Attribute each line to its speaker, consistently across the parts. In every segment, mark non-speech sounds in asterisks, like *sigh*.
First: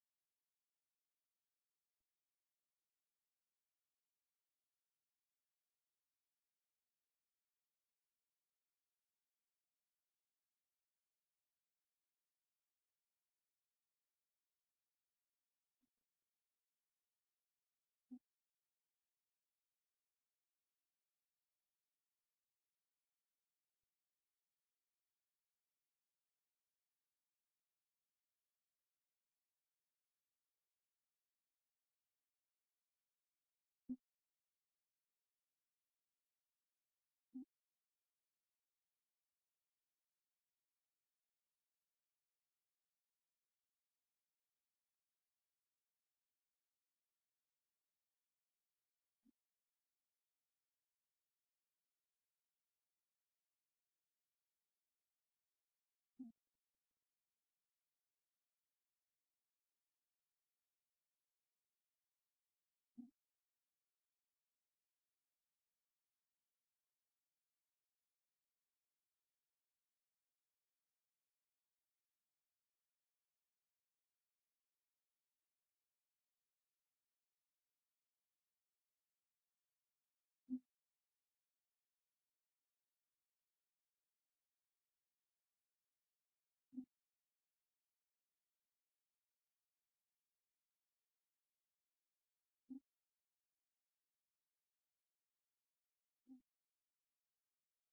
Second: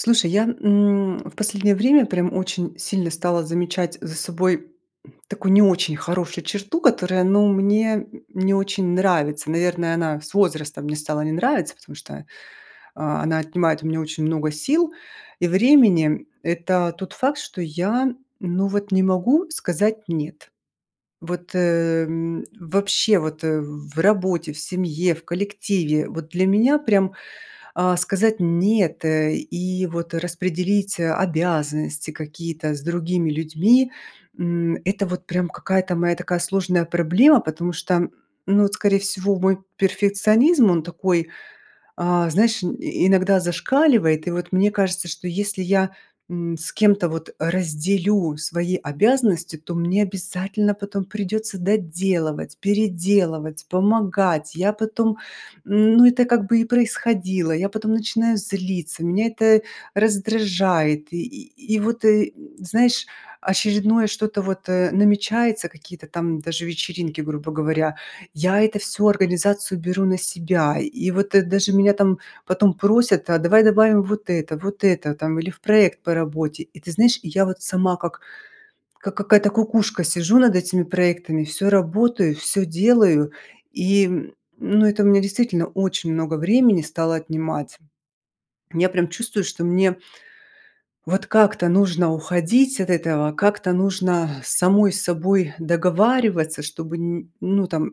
Speaker 1: Слушай, я, м, в последнее время прям очень сильно стала замечать за собой такую не очень хорошую черту, которая, ну, мне не очень нравится. Наверное, она с возрастом мне стала не нравиться, потому что, а, она отнимает у меня очень много сил и времени. Это тот факт, что я, ну вот, не могу сказать "нет". Вот, эм, вообще вот, э, в работе, в семье, в коллективе. Вот для меня, прям, а, сказать "нет", э, и, вот, распределить обязанности какие-то с другими людьми, м, это вот прям какая-то моя такая сложная проблема. Потому что, ну вот, скорее всего, мой перфекционизм, он такой, а, знаешь, и иногда зашкаливает. И вот мне кажется, что если я, м, с кем-то вот разделю свои обязанности, то мне обязательно потом придется доделывать, переделывать, помогать. Я потом, ну, это как бы и происходило. Я потом начинаю злиться, меня это раздражает. И и и вот, знаешь, очередное что-то вот, э, намечается, какие-то там даже вечеринки, грубо говоря. Я это всё организацию беру на себя, и вот, э, даже меня там потом просят: "А давай добавим вот это вот это там". Или в проект по работе. И ты знаешь, и я вот сама как как какая-то кукушка, сижу над этими проектами, всё работаю, всё делаю, и, ну, это у меня действительно очень много времени стало отнимать. Я прям чувствую, что мне вот как-то нужно уходить от этого, как-то нужно самой с собой договариваться, чтобы н ну, там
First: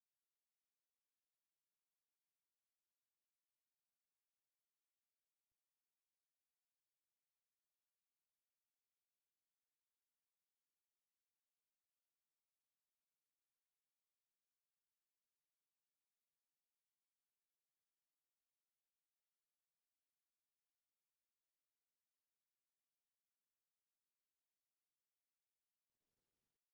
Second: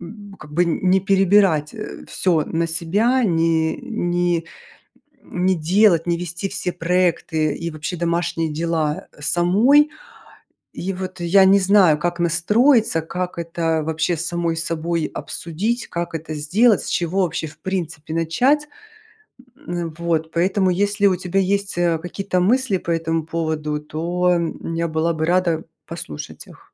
Speaker 1: м, как бы н не перебирать, э, всё на себя, не не не делать, не вести все проекты и вообще домашние дела самой. И вот я не знаю, как настроиться, как это вообще с самой собой обсудить, как это сделать, с чего вообще в принципе начать. М, вот поэтому, если у тебя есть, э, какие-то мысли по этому поводу, то я была бы рада послушать их.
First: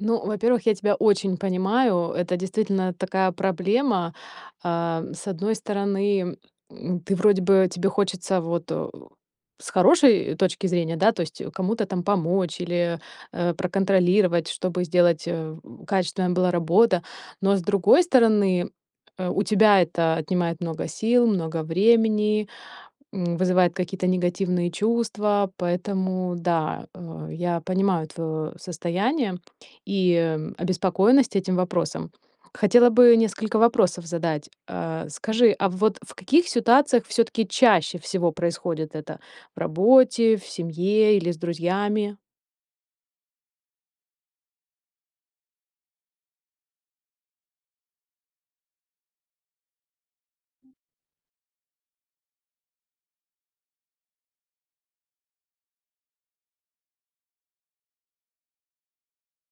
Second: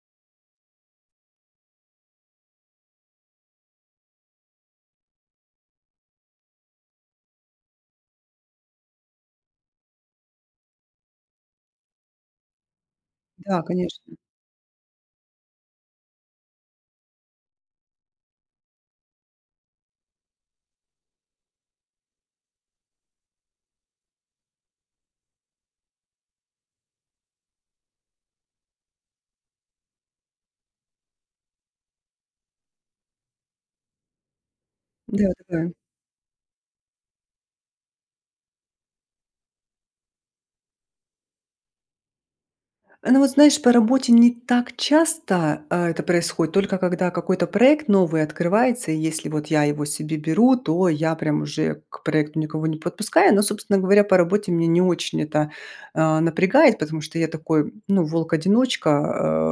Speaker 2: Ну, во-первых, я тебя очень понимаю, это действительно такая проблема. А, с одной стороны, м, ты вроде бы тебе хочется вот, о, с хорошей точки зрения, да, то есть кому-то там помочь или, э,
Speaker 1: Да, конечно.
Speaker 2: проконтролировать, чтобы сделать э, качественная была работа, но с другой стороны, э, у тебя это отнимает много сил, много времени, м, вызывает какие-то негативные чувства, поэтому да, э, я понимаю твоё состояние и обеспокоенность этим вопросом. Хотела бы несколько вопросов задать. А,
Speaker 1: Да,
Speaker 2: скажи, а
Speaker 1: давай.
Speaker 2: вот в каких ситуациях всё-таки чаще всего происходит это: в работе, в семье или с друзьями?
Speaker 1: Э, ну, вот знаешь, по работе не так часто, а, это происходит только, когда какой-то проект новый открывается, и если вот я его себе беру, то я прям уже к проекту никого не подпускаю. Но, собственно говоря, по работе меня не очень это, э, напрягает, потому что я такой, ну, волк-одиночка,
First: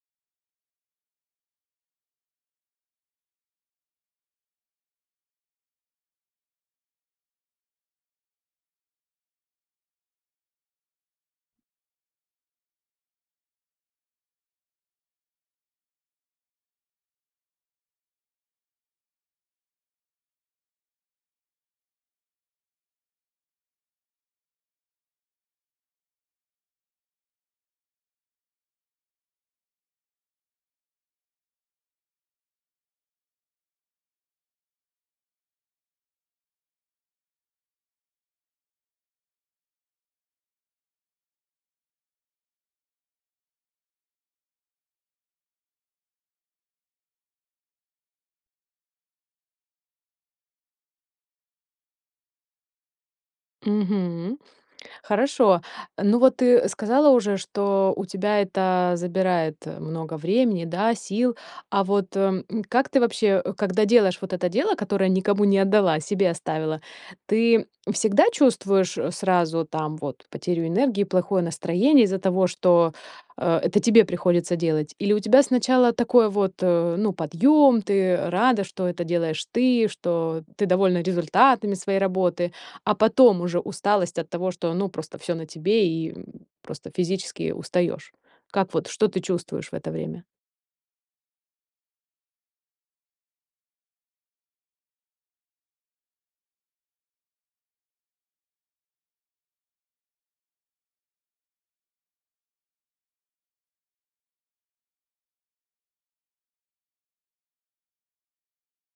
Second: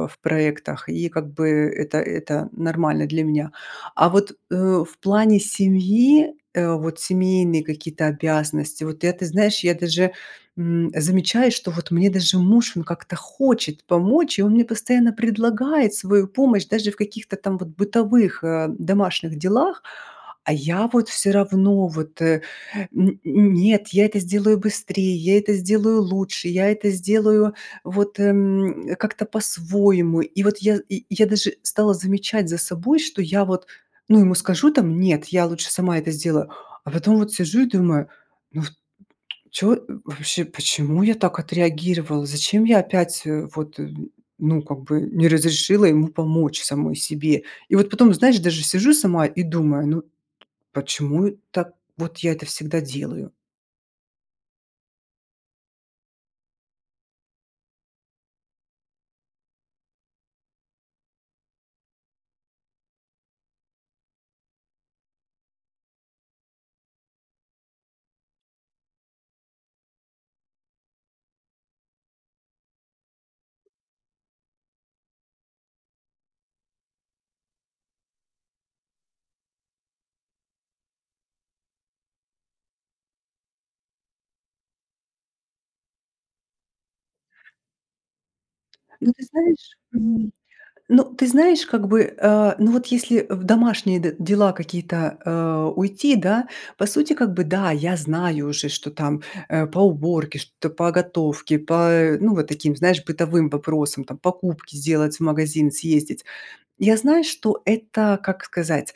Speaker 1: а, в проектах, и как бы это это нормально для меня. А вот, э, в плане семьи, э, вот семейные какие-то обязанности, вот я ты знаешь, я даже, м, замечаю, что вот мне даже муж, он как-то хочет помочь, и он мне постоянно предлагает свою помощь даже в каких-то там вот бытовых, э, домашних делах, а я вот всё равно вот, э, н н нет, я это сделаю быстрее, я это сделаю лучше, я это сделаю вот, м, как-то по-своему. И вот я и и я даже стала замечать за собой, что я вот, ну, ему скажу там: "Нет, я лучше сама это сделаю". А потом вот сижу и думаю: "Ну, вот, чё, вообще, почему я так отреагировала? Зачем я опять, э, вот ну как бы не разрешила ему помочь самой себе?" И вот потом, знаешь, даже сижу сама и думаю: "Ну почему так вот я это всегда делаю?"
Speaker 2: Мгм. Хорошо, ну вот ты сказала уже, что у тебя это забирает много времени, да, сил, а вот, м, как ты вообще, когда делаешь вот это дело, которое никому не отдала, себе оставила, ты всегда чувствуешь сразу там вот потерю энергии, плохое настроение из-за того, что, э, это тебе приходится делать или у тебя сначала такой вот, ну, подъём, ты рада, что это делаешь ты, что ты довольна результатами своей работы, а потом уже усталость от того, что, ну, просто всё на тебе и просто физически устаёшь. Как вот, что
Speaker 1: Ну,
Speaker 2: ты
Speaker 1: ты
Speaker 2: чувствуешь в
Speaker 1: знаешь,
Speaker 2: это время?
Speaker 1: м, ну, ты знаешь, как бы, э, ну вот если в домашние д дела какие-то, э, уйти, да, по сути, как бы, да, я знаю уже, что там, э, по уборке, что-то по готовке, по, э, ну вот таким, знаешь, бытовым вопросам, там покупки сделать, в магазин съездить. Я знаю, что это, как сказать?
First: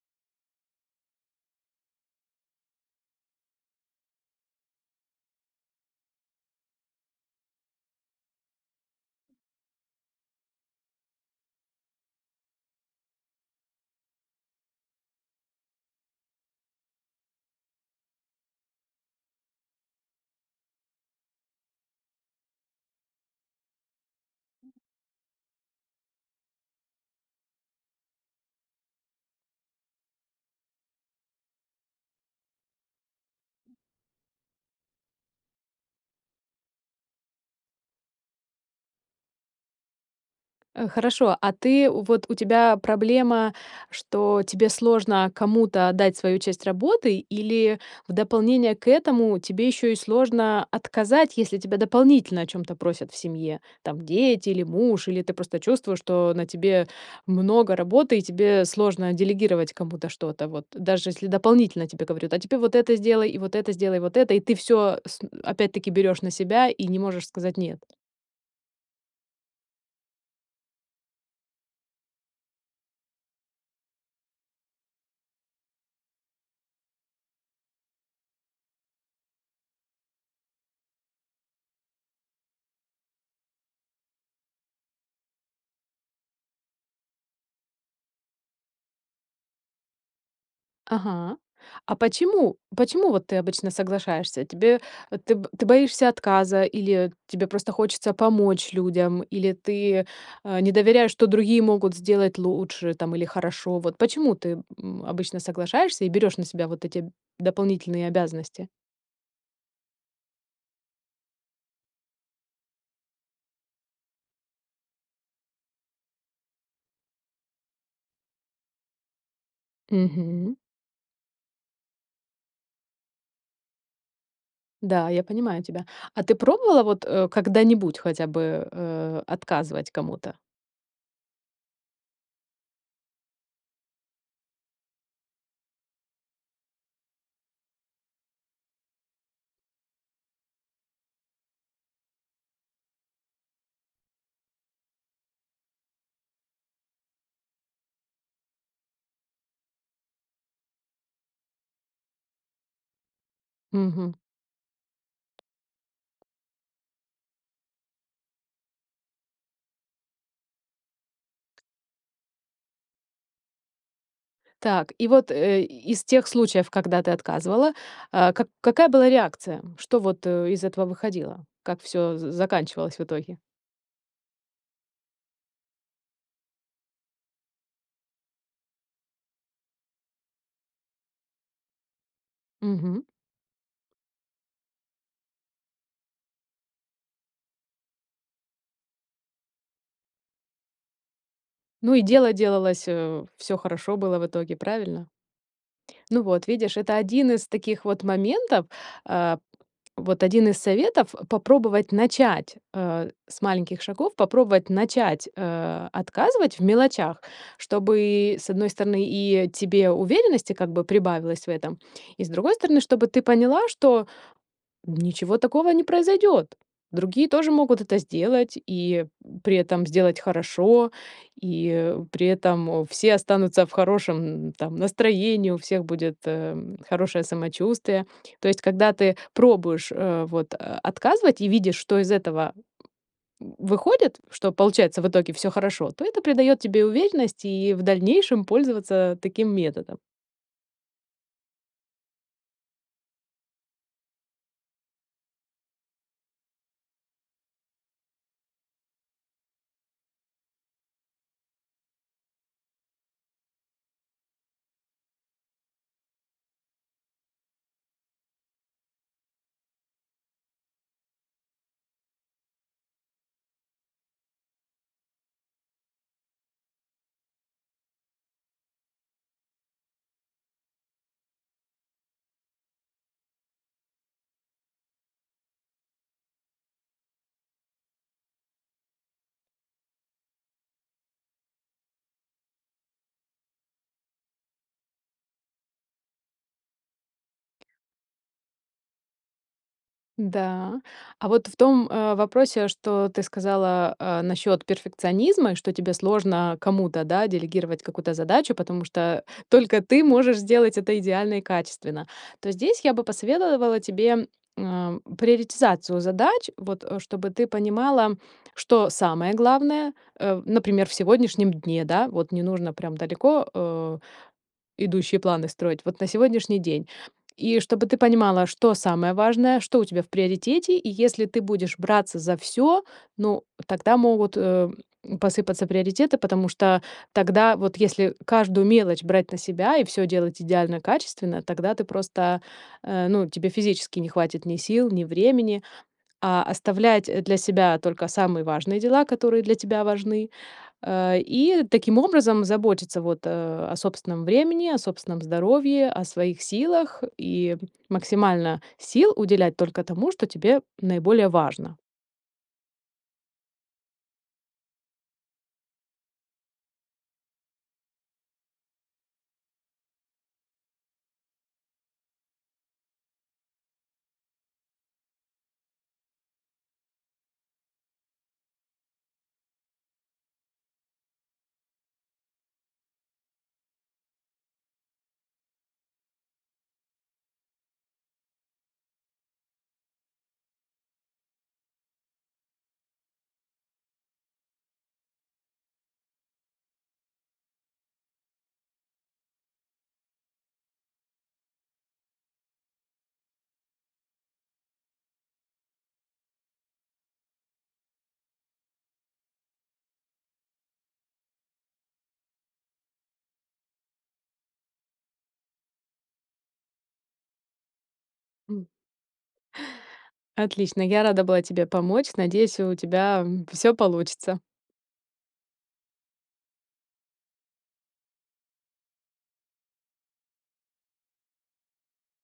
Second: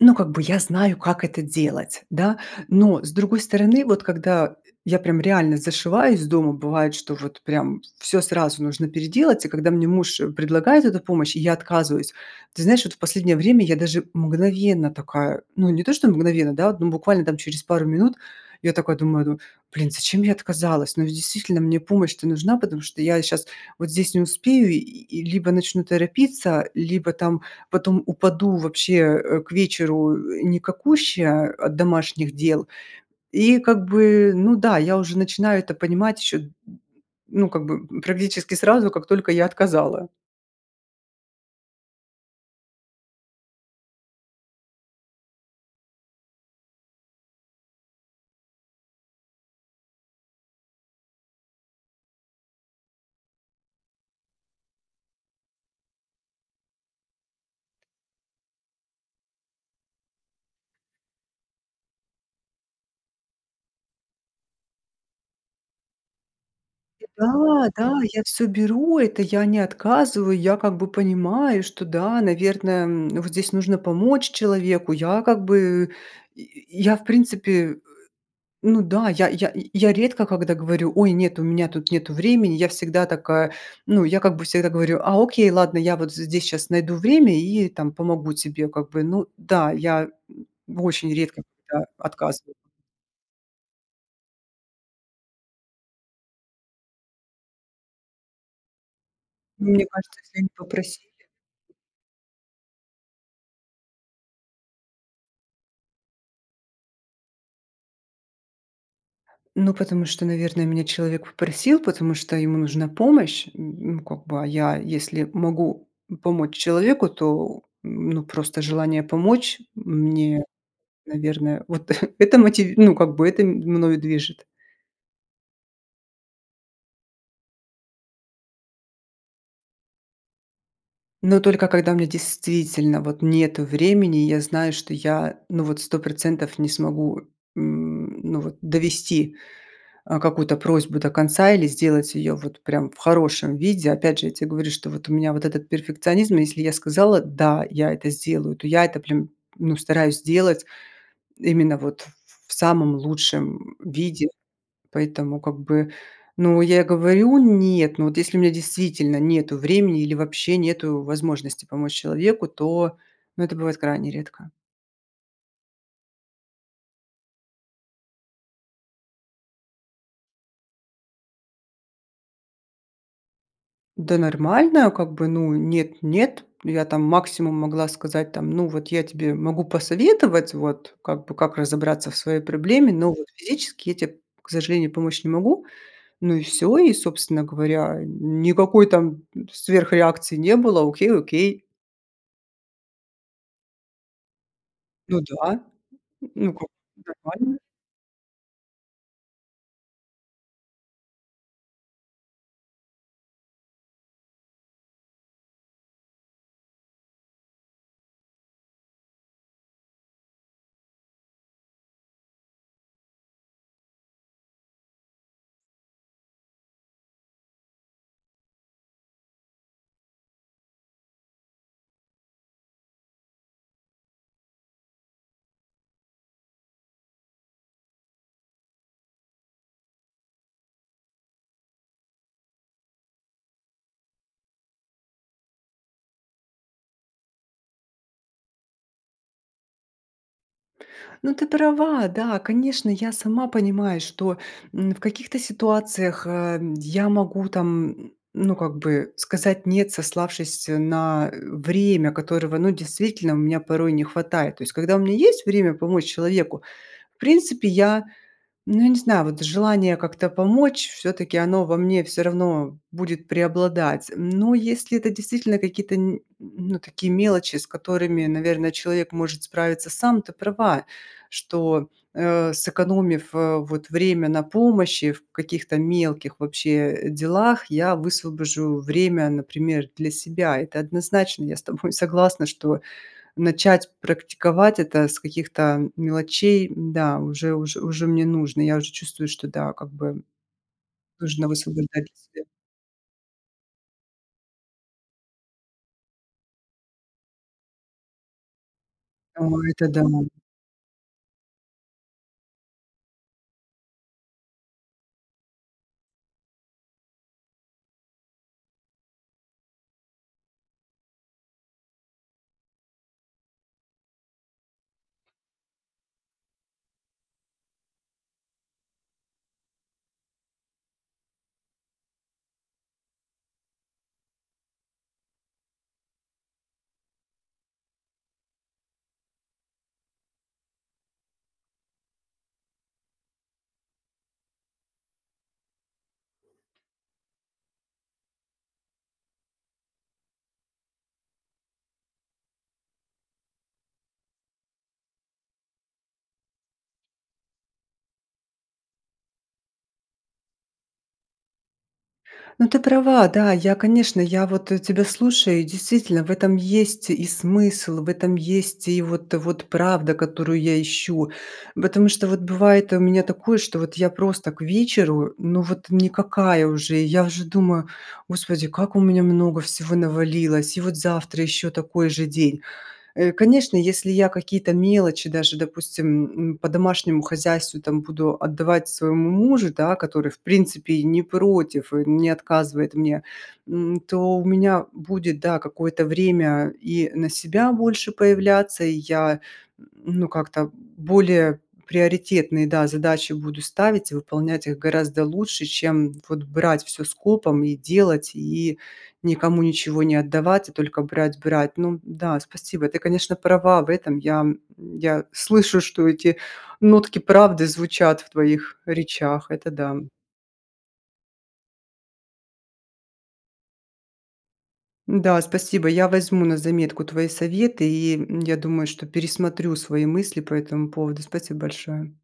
Speaker 1: Ну, как бы я знаю, как это делать, да. Но с другой стороны, вот когда я прям реально зашиваюсь дома, бывает, что вот прям всё сразу нужно переделать. И когда мне муж предлагает эту помощь, я отказываюсь. Ты знаешь, вот в последнее время я даже мгновенно такая, ну не то что мгновенно, да, ну, буквально через пару минут, я такая думаю: "Ну, блин, зачем я отказалась?" Ну ведь действительно, мне помощь-то нужна, потому что я щас вот здесь не успею, и и либо начну торопиться, либо там потом упаду вообще, э, к вечеру, э, никакущая от домашних дел. И как бы, ну да, я уже начинаю это понимать еще ну, как бы практически сразу, как только я отказала.
Speaker 2: Э, хорошо, а ты, вот у тебя проблема, что тебе сложно кому-то отдать свою часть работы или в дополнение к этому тебе ещё и сложно отказать, если тебя дополнительно о чём-то просят в семье, там дети или муж, или ты просто чувствуешь, что на тебе много работы и тебе сложно делегировать кому-то что-то. Вот даже если дополнительно тебе говорят: "А теперь вот это сделай, и вот это сделай, и вот это", и ты всё с и опять-таки берёшь на себя и не можешь сказать:
Speaker 1: Да,
Speaker 2: "Нет".
Speaker 1: да, я всё беру, это я не отказываю, я как бы понимаю, что, да, наверное, м, вот здесь нужно помочь человеку. Я как бы я я в принципе, *grunts* ну да, я я я редко когда говорю: "Ой, нет, у меня тут нету времени". Я всегда такая ну, я как бы всегда говорю: "А, окей, ладно, я вот здесь щас найду время и там помогу тебе как бы, ну". Да, я, м, очень
Speaker 2: Ага.
Speaker 1: редко когда
Speaker 2: А
Speaker 1: отказываю.
Speaker 2: почему, почему вот ты обычно соглашаешься? Тебе ты б ты боишься отказа или тебе просто хочется помочь людям, или
Speaker 1: Мне
Speaker 2: ты,
Speaker 1: кажется, если они
Speaker 2: э, не
Speaker 1: попросили.
Speaker 2: доверяешь, что другие могут сделать лучше там или хорошо? Вот почему ты, м, обычно соглашаешься и берешь на себя вот эти дополнительные обязанности?
Speaker 1: Ну, потому что, наверно, меня человек попросил, потому что ему нужна помощь. М, м, как бы, а я, если могу помочь человеку, то, ну, просто желание помочь мне,
Speaker 2: Мгм.
Speaker 1: наверное, вот *chuckles* это мотив ну, как бы, это ми мною движет.
Speaker 2: Да, я понимаю тебя. А ты пробовала вот, э, когда-нибудь хотя бы, э, отказывать кому-то?
Speaker 1: Ну, только когда мне действительно, вот, нету времени, я знаю, что я, ну вот, 100 % не смогу, м, ну вот, довести, э, какую-то просьбу до конца или сделать её вот прям в хорошем виде. Опять же, я те говорю, что вот у меня вот этот перфекционизм, если я сказала: "Да, я это сделаю", то я это прям, ну, стараюсь делать именно вот ф ф в самом лучшем
Speaker 2: Мгм.
Speaker 1: виде. Поэтому, как бы, ну, я говорю: "Нет", ну вот, если у меня действительно нету времени или вообще нету возможности помочь человеку, то, ну, это бывает крайне редко.
Speaker 2: Так, и вот, э, из тех случаев, когда ты отказывала, а, как какая была реакция, что вот, э, из этого выходило, как всё за заканчивалось в итоге.
Speaker 1: Да нормально как бы. Ну, нет нет. Я там максимум могла сказать там: "Ну вот я тебе могу посоветовать, вот как бы как разобраться в своей проблеме,
Speaker 2: Мгм.
Speaker 1: но вот физически я те, к сожалению, помочь не могу". Ну и всё. И, собственно говоря, никакой там сверхреакции не было. Окей окей.
Speaker 2: Ну и дело делалось, э, всё хорошо было в итоге, правильно?
Speaker 1: Ну да,
Speaker 2: Ну вот,
Speaker 1: ну, как,
Speaker 2: видишь, это один из
Speaker 1: нормально.
Speaker 2: таких вот моментов, а, вот один из советов попробовать начать, э, с маленьких шагов, попробовать начать, э, отказывать в мелочах, чтобы, с одной стороны, и тебе уверенности как бы прибавилось в этом, и, с другой стороны, чтобы ты поняла, что ничего такого не произойдёт, другие тоже могут это сделать, и при этом сделать хорошо, и при этом все останутся в хорошем, там, настроении, у всех будет, эм, хорошее самочувствие. То есть, когда ты пробуешь, а, вот, э, отказывать и видишь, что из этого в выходит, что получается в итоге всё хорошо, то это придает тебе уверенности и в дальнейшем пользоваться таким методом.
Speaker 1: Ну, ты права, да. Конечно, я сама понимаю, что, м, в каких-то ситуациях, а, я могу, там, м, ну, как бы сказать нет, сославшись на время, которого, ну, действительно у меня порой не хватает. То есть когда у меня есть время помочь человеку, в принципе я, ну, я не знаю, вот желание как-то помочь всё-таки оно во мне всё равно будет преобладать. Но если это действительно какие-то н ну, такие мелочи, с которыми, наверное, человек может справиться сам. Ты права, что, э, сэкономив, э, вот время на помощи в каких-то мелких вообще делах, я высвобожу время, например, для себя. Это однозначно я с тобой согласна, что начать практиковать это с каких-то мелочей, да, уже уж уже мне нужно, я уже чувствую, что да, как бы
Speaker 2: Да. А вот
Speaker 1: нужно
Speaker 2: в том,
Speaker 1: высвобождать
Speaker 2: э,
Speaker 1: свет.
Speaker 2: вопросе, что ты сказала, а, насчет перфекционизма, и что тебе сложно кому-то, да, делегировать какую-то задачу, потому что
Speaker 1: О,
Speaker 2: только
Speaker 1: это да.
Speaker 2: ты можешь сделать это идеально и качественно, то здесь я бы посоветовала тебе, м, приоритизацию задач, вот чтобы ты понимала, что самое главное. Э, например, в сегодняшнем дне, да, вот не нужно прям далеко, э, идущие планы строить, вот на сегодняшний день. И чтобы ты понимала, что самое важное, что у тебя в приоритете, и если ты будешь браться за всё, ну тогда могут, э, посыпаться приоритеты, потому что тогда вот если каждую мелочь брать на себя, и всё делать идеально качественно, тогда ты просто, э, ну тебе физически не хватит ни сил, ни времени. А оставлять для себя только самые важные дела, которые для тебя важны, э, и таким образом заботиться вот, а, о собственном времени, о собственном здоровье, о своих силах, и максимально сил уделять только тому, что тебе наиболее важно.
Speaker 1: Ну, ты права. Да, я, конечно, я вот, э, тебя слушаю и действительно в этом есть и смысл, в этом есть и вот вот правда, которую я ищу. Потому что вот бывает у меня такое, что вот я просто к вечеру, ну вот, никакая уже. Я уже думаю: "Господи, как у меня много всего навалилось, и вот завтра еще такой же день". Э, конечно, если я какие-то мелочи даже, допустим, м, по домашнему хозяйству там буду отдавать своему мужу, да, который в принципе и не против, и не отказывает мне, м, то у меня будет, да, какое-то время и на себя больше появляться, и я, ну, как-то более приоритетные, да, задачи буду ставить и выполнять их гораздо лучше, чем вот брать всё скопом и делать, и никому ничего не отдавать, а только брать брать. Ну да, спасибо. Ты, конечно, права в этом. Я, м, я слышу, что эти нотки правды звучат в
Speaker 2: М.
Speaker 1: твоих речах, это да.
Speaker 2: Отлично, я рада была тебе помочь, надеюсь, у тебя, м, всё получится!
Speaker 1: Да, спасибо, я возьму на заметку твои советы и, м, я думаю, что пересмотрю свои мысли по этому поводу. Спасибо большое.